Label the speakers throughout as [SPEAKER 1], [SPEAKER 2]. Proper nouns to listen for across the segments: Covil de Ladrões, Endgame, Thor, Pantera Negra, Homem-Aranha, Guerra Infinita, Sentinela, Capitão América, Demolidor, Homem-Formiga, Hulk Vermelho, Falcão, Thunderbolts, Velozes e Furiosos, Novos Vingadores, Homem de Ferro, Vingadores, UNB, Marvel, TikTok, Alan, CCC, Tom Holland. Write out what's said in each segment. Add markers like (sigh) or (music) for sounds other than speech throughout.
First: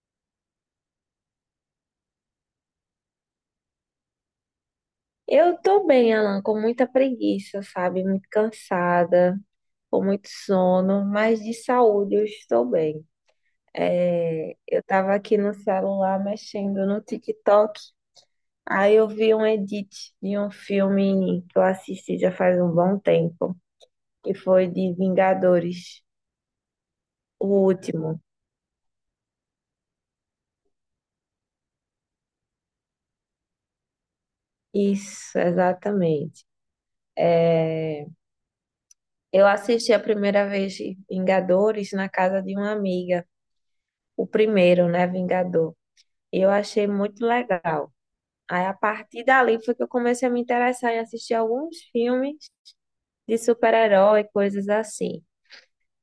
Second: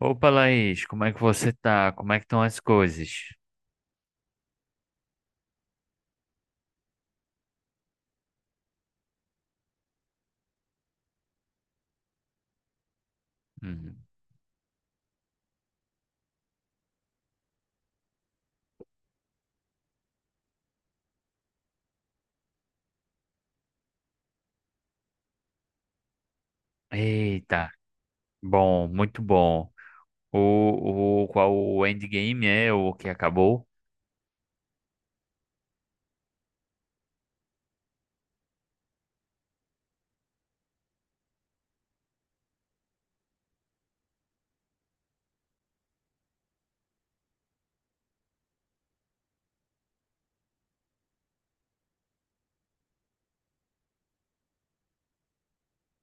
[SPEAKER 1] Opa, Laís, como é que você tá? Como é que estão as coisas?
[SPEAKER 2] Eu tô bem, Alan, com muita preguiça, sabe? Muito cansada, com muito sono, mas de saúde eu estou bem.
[SPEAKER 1] Uhum.
[SPEAKER 2] É, eu tava aqui no celular mexendo no TikTok, aí eu vi um edit de um filme que eu assisti já faz um bom tempo, que foi de Vingadores, o
[SPEAKER 1] Eita,
[SPEAKER 2] último.
[SPEAKER 1] bom, muito bom. O qual o Endgame é o que acabou?
[SPEAKER 2] Isso, exatamente. É, eu assisti a primeira vez Vingadores na casa de uma amiga, o primeiro, né, Vingador. Eu achei muito legal. Aí a partir dali foi que eu comecei a me interessar em assistir alguns filmes de super-herói, coisas assim.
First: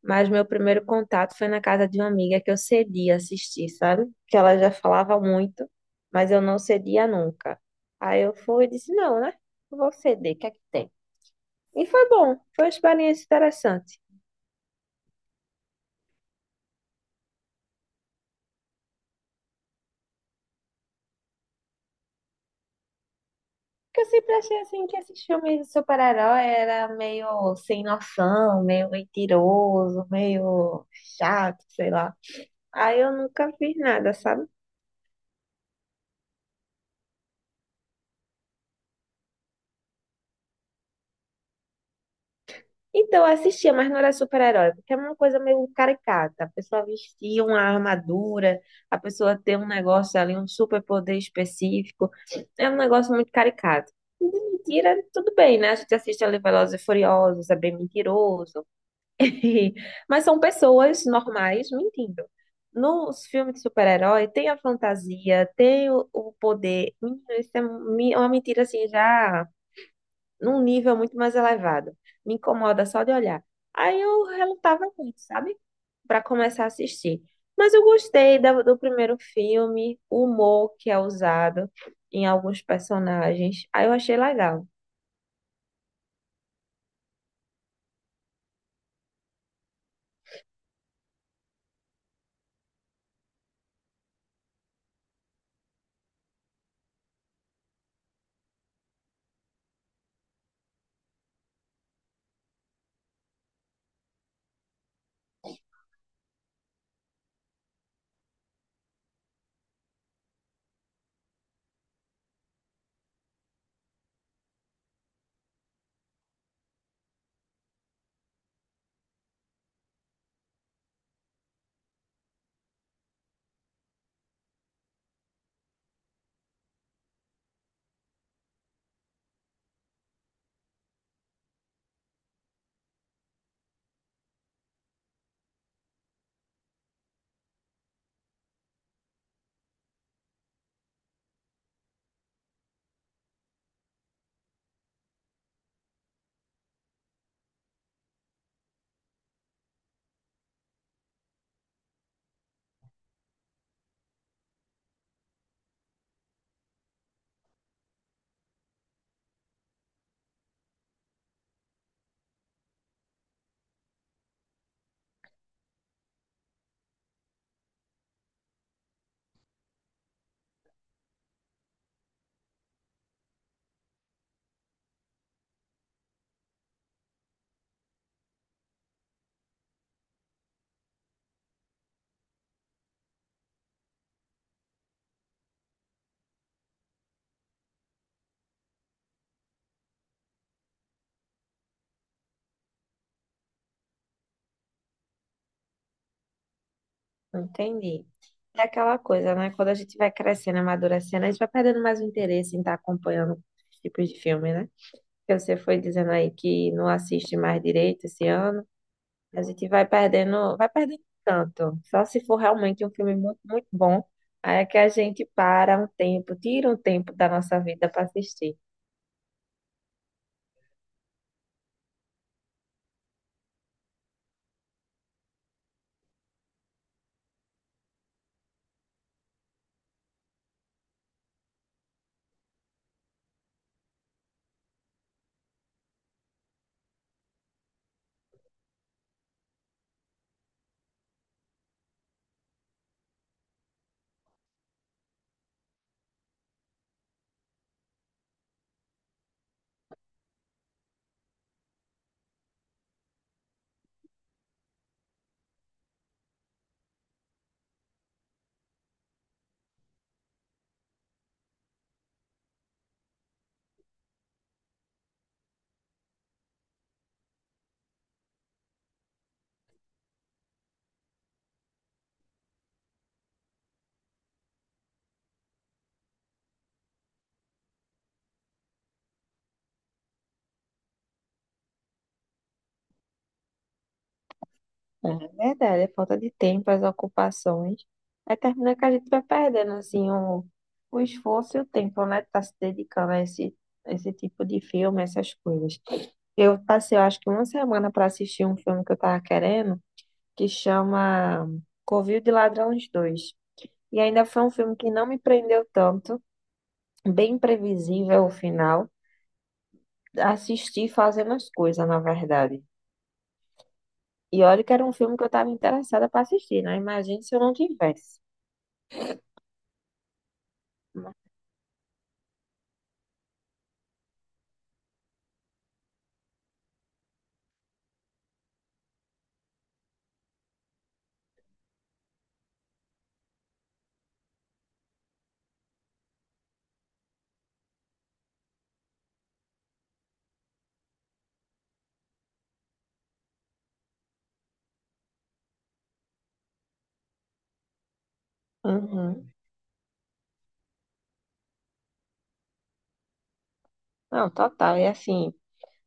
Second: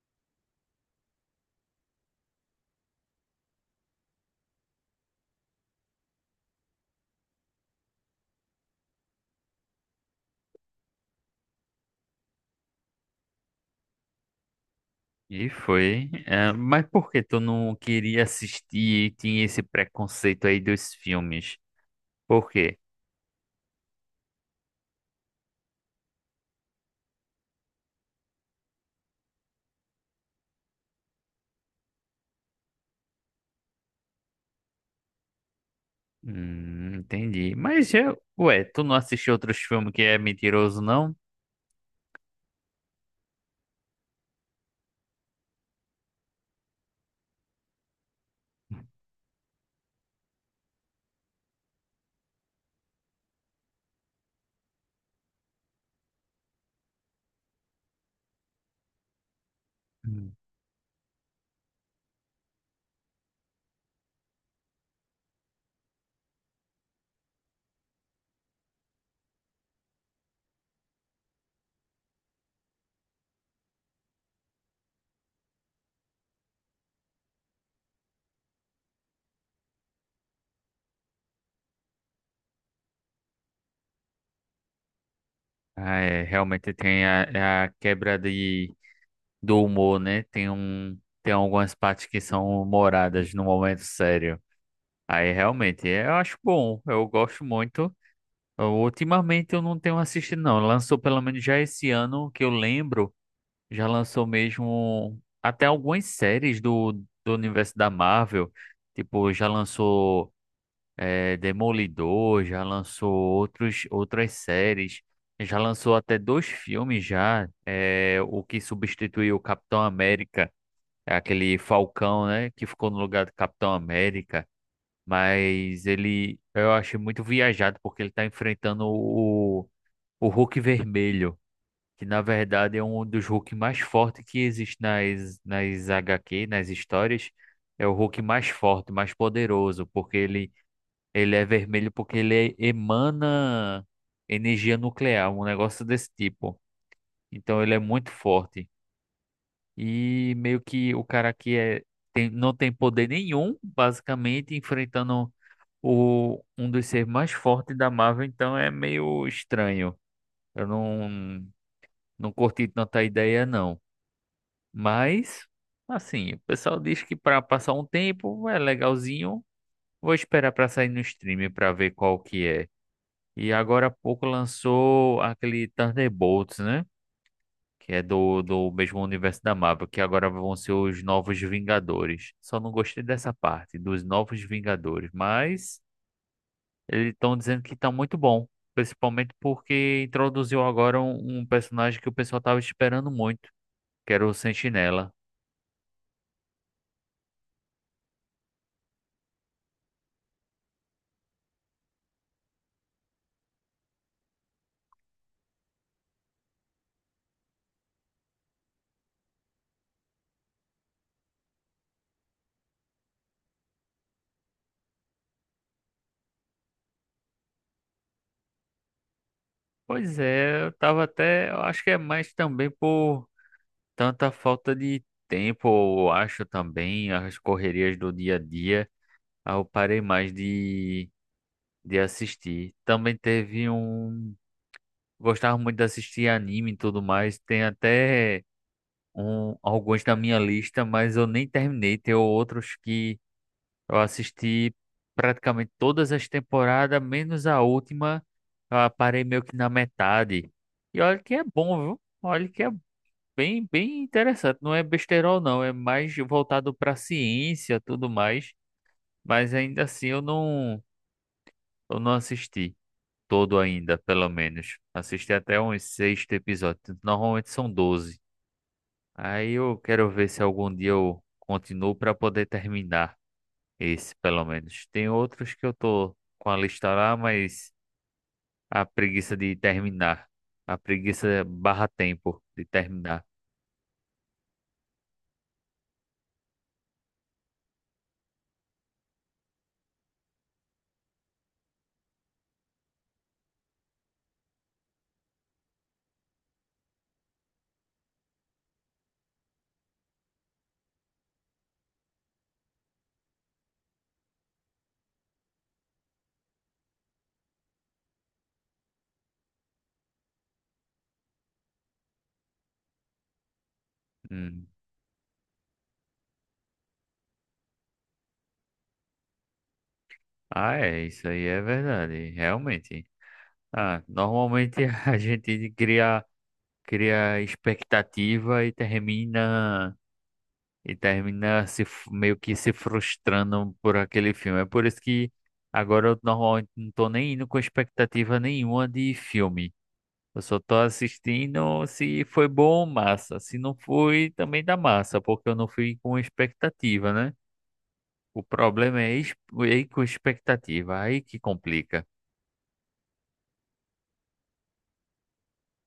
[SPEAKER 2] Mas meu primeiro contato foi na casa de uma amiga que eu cedia assistir, sabe? Que ela já falava muito, mas eu não cedia nunca. Aí eu fui e disse, não, né? Não vou ceder, o que é que tem? E foi bom, foi uma experiência interessante.
[SPEAKER 1] E foi. Mas por que tu não queria assistir e tinha esse preconceito aí dos filmes? Por quê?
[SPEAKER 2] Porque eu sempre achei assim que esses filmes de super-herói era meio sem noção, meio mentiroso, meio chato, sei lá. Aí eu nunca fiz nada, sabe?
[SPEAKER 1] Entendi. Mas, ué, tu não assistiu outros filmes que é mentiroso, não?
[SPEAKER 2] Então eu assistia, mas não era super-herói, porque é uma coisa meio caricata. A pessoa vestia uma armadura, a pessoa tem um negócio ali, um super-poder específico. É um negócio muito caricato. E de mentira, tudo bem, né? A gente assiste ali Velozes e Furiosos, é bem mentiroso. (laughs) Mas
[SPEAKER 1] Hum.
[SPEAKER 2] são pessoas normais mentindo. Nos filmes de super-herói tem a fantasia, tem o poder. Menino, isso é é uma mentira assim, já num nível muito mais elevado. Me incomoda só de olhar. Aí eu relutava muito, sabe? Para começar a assistir. Mas eu gostei do primeiro filme, o humor que é usado em alguns personagens. Aí eu achei legal.
[SPEAKER 1] Ah, é, realmente tem a quebra de do humor, né? Tem algumas partes que são humoradas no momento sério. Aí realmente, eu acho bom, eu gosto muito. Ultimamente eu não tenho assistido, não. Lançou pelo menos já esse ano, que eu lembro, já lançou mesmo até algumas séries do universo da Marvel. Tipo, já lançou Demolidor, já lançou outras séries. Já lançou até dois filmes já, o que substituiu o Capitão América é aquele Falcão, né? Que ficou no lugar do Capitão América. Mas ele, eu achei muito viajado, porque ele tá enfrentando o Hulk Vermelho, que na verdade é um dos Hulk mais fortes que existe nas HQ, nas histórias. É o Hulk mais forte, mais poderoso, ele é vermelho, porque ele emana energia nuclear, um negócio desse tipo. Então ele é muito forte. E meio que o cara que é, tem, não tem poder nenhum, basicamente, enfrentando um dos seres mais fortes da Marvel, então é meio estranho. Eu não, não curti tanta ideia, não. Mas, assim, o pessoal diz que para passar um tempo é legalzinho. Vou esperar para sair no stream para ver qual que é. E agora há pouco lançou aquele Thunderbolts, né? que é do mesmo universo da Marvel, que agora vão ser os Novos Vingadores. Só não gostei dessa parte, dos Novos Vingadores, mas eles estão dizendo que tá muito bom, principalmente porque introduziu agora um personagem que o pessoal tava esperando muito, que era o Sentinela.
[SPEAKER 2] Entendi. É aquela coisa, né? Quando a gente vai crescendo, amadurecendo, a gente vai perdendo mais o interesse em estar acompanhando os tipos de filme, né? Porque você foi dizendo aí que não assiste mais direito esse ano. A gente vai perdendo tanto. Só se for realmente um filme muito, muito bom, aí é que a gente para um tempo, tira um tempo da nossa vida para assistir.
[SPEAKER 1] Pois é, eu acho que é mais também por tanta falta de tempo, eu acho também, as correrias do dia a dia, aí eu parei mais de assistir. Também teve um. Gostava muito de assistir anime e tudo mais. Tem até alguns na minha lista, mas eu nem terminei. Tem outros que eu assisti praticamente todas as temporadas, menos a última. Eu parei meio que na metade. E olha que é bom, viu? Olha que é bem interessante. Não é besterol, não. É mais voltado pra ciência tudo mais. Mas ainda assim eu não assisti todo ainda, pelo menos. Assisti até uns sexto episódio. Normalmente são doze. Aí eu quero ver se algum dia eu continuo para poder terminar esse, pelo menos. Tem outros que eu tô com a lista lá, mas a preguiça de terminar. A preguiça barra tempo de terminar.
[SPEAKER 2] É verdade, é falta de tempo, as ocupações. Aí termina que a gente vai perdendo assim o esforço e o tempo, né? De tá se dedicando a esse, esse tipo de filme, essas coisas. Eu passei, eu acho que uma semana para assistir um filme que eu tava querendo, que chama Covil de Ladrões dois. E ainda foi um filme que não me prendeu tanto, bem imprevisível o final. Assisti fazendo as coisas, na verdade. E olha
[SPEAKER 1] Hum.
[SPEAKER 2] que era um filme que eu estava interessada para assistir, né? Imagina se eu não tivesse.
[SPEAKER 1] Ah, é, isso aí é verdade, realmente. Ah, normalmente (laughs) a gente cria, cria expectativa e termina. E termina se f- meio que se frustrando por aquele filme. É por isso que agora eu normalmente não tô nem indo com expectativa nenhuma de filme. Eu só tô assistindo se foi bom, massa. Se não foi, também dá massa, porque eu não fui com expectativa, né? O problema é
[SPEAKER 2] Uhum.
[SPEAKER 1] ir com expectativa, aí que complica.
[SPEAKER 2] Não, total. E assim,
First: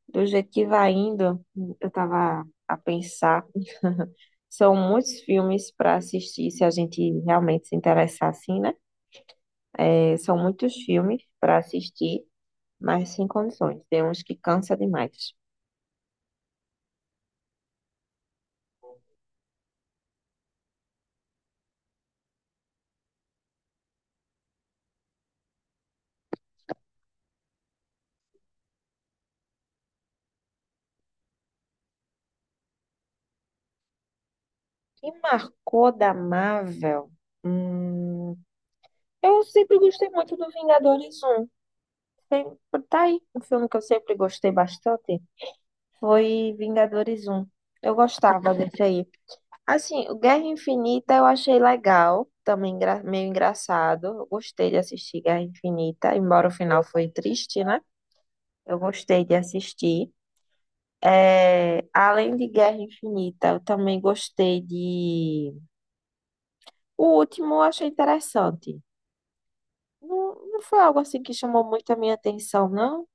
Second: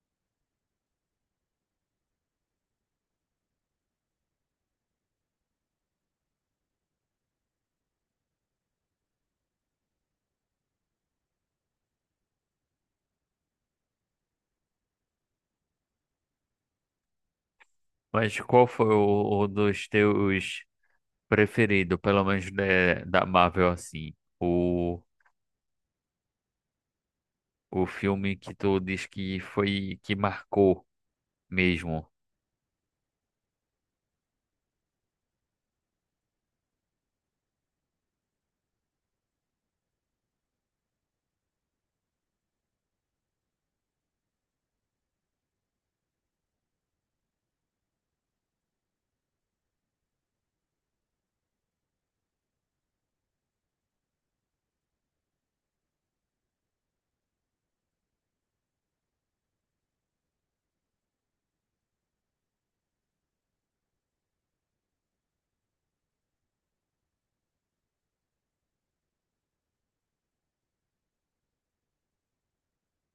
[SPEAKER 2] do jeito que vai indo, eu tava a pensar, são muitos filmes para assistir, se a gente realmente se interessar assim, né? É, são muitos filmes para assistir, mas sem condições. Tem uns que cansa demais.
[SPEAKER 1] Mas qual foi o dos teus preferido, pelo menos da Marvel assim? O filme que tu diz que foi que marcou mesmo.
[SPEAKER 2] Que marcou da Marvel? Hum, eu sempre gostei muito do Vingadores um. Sempre, tá aí, um filme que eu sempre gostei bastante foi Vingadores um. Eu gostava desse aí. Assim, o Guerra Infinita eu achei legal, também meio engraçado. Eu gostei de assistir Guerra Infinita, embora o final foi triste, né? Eu gostei de assistir. É, além de Guerra Infinita, eu também gostei de. O último eu achei interessante. Não, não foi algo assim que chamou muito a minha atenção, não,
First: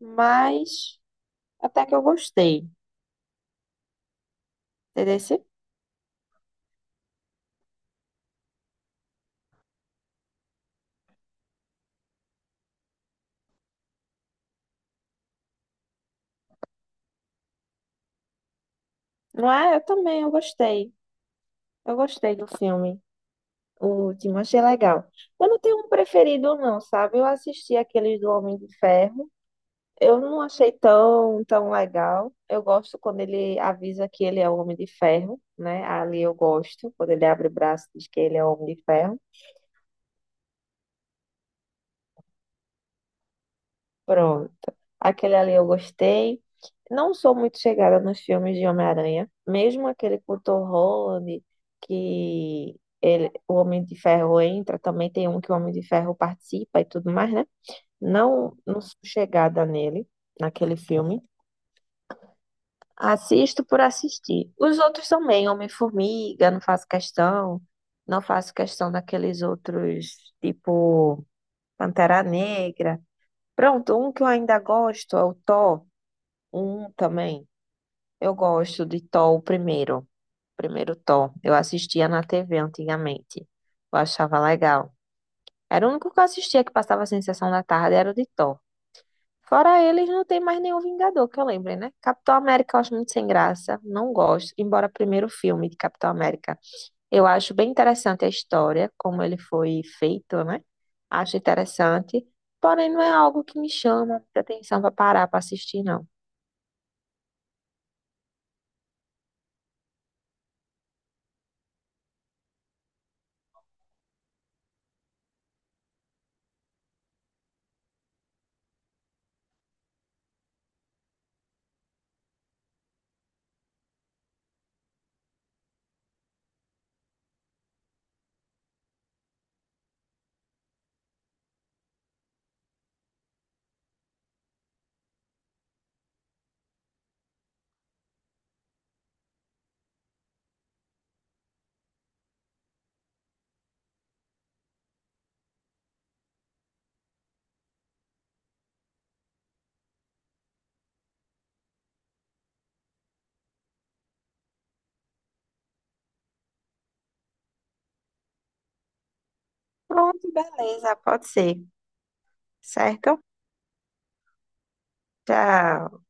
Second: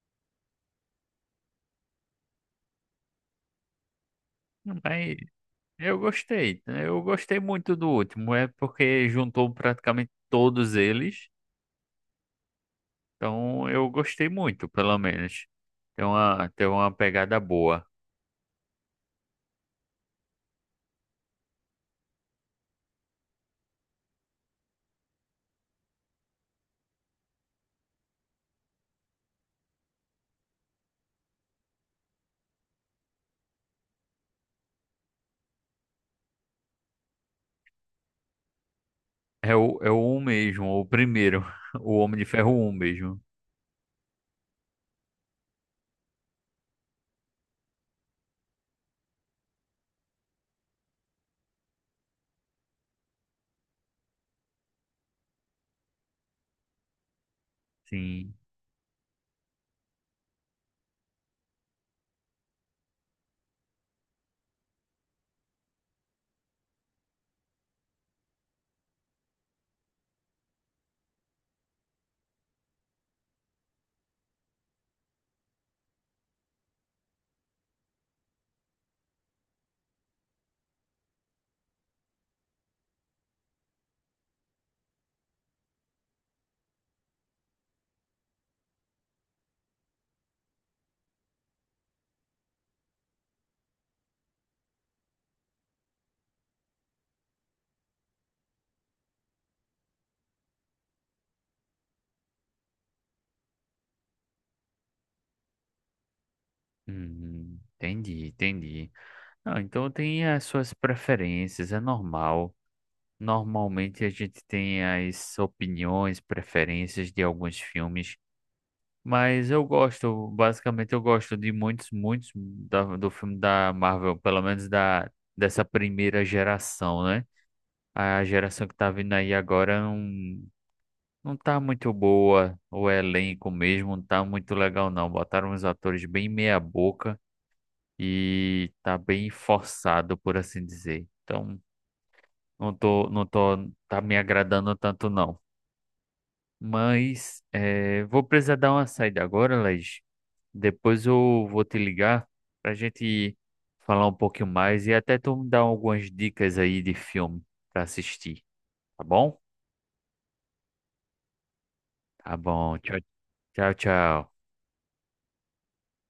[SPEAKER 2] mas até que eu gostei,
[SPEAKER 1] Mas
[SPEAKER 2] entendeu?
[SPEAKER 1] eu gostei, né? Eu gostei muito do último. É porque juntou praticamente todos eles. Então eu gostei muito, pelo menos. Tem uma pegada boa.
[SPEAKER 2] Não é? Eu também, eu gostei. Eu gostei do filme. O último, achei legal. Eu não tenho um preferido, não, sabe? Eu assisti aqueles do Homem de Ferro. Eu não achei tão, tão legal. Eu gosto quando ele avisa que ele é o Homem de Ferro, né? Ali eu gosto, quando ele abre o braço e diz que ele é o Homem de Ferro.
[SPEAKER 1] É o um mesmo, o primeiro. (laughs) O Homem de Ferro um mesmo.
[SPEAKER 2] Pronto. Aquele ali eu gostei. Não sou muito chegada nos filmes de Homem-Aranha. Mesmo aquele com o Tom Holland, que ele, o Homem de Ferro entra, também tem um que o Homem de Ferro participa e tudo mais, né?
[SPEAKER 1] Sim.
[SPEAKER 2] Não, não sou chegada nele, naquele filme. Assisto por assistir. Os outros também, Homem-Formiga, não faço questão. Não faço questão daqueles outros, tipo Pantera Negra. Pronto, um que eu ainda gosto é o Thor, um também. Eu gosto de Thor, o primeiro. Primeiro Thor. Eu assistia na TV antigamente. Eu achava legal. Era o único que eu assistia que passava a sensação da tarde, era o de Thor. Fora eles, não tem mais nenhum Vingador que eu lembre, né? Capitão América eu acho muito sem graça, não gosto, embora primeiro filme de Capitão América. Eu acho bem interessante a história, como ele foi feito, né? Acho interessante, porém não é algo que me chama muita atenção para parar para assistir, não.
[SPEAKER 1] Entendi, entendi. Não, então tem as suas preferências, é normal. Normalmente a gente tem as opiniões, preferências de alguns filmes, mas eu gosto, basicamente eu gosto de muitos, muitos do filme da Marvel, pelo menos da dessa primeira geração, né? A geração que tá vindo aí agora não, não tá muito boa, o elenco mesmo não tá muito legal não. Botaram uns atores bem meia boca e tá bem forçado, por assim dizer. Então, não tô, tá me agradando tanto não. Mas vou precisar dar uma saída agora, Laís. Depois eu vou te ligar pra gente falar um pouquinho mais e até tu me dar algumas dicas aí de filme pra assistir, tá bom?
[SPEAKER 2] Pronto, beleza, pode ser,
[SPEAKER 1] Tá bom. Tchau,
[SPEAKER 2] certo?
[SPEAKER 1] tchau, tchau.
[SPEAKER 2] Tchau.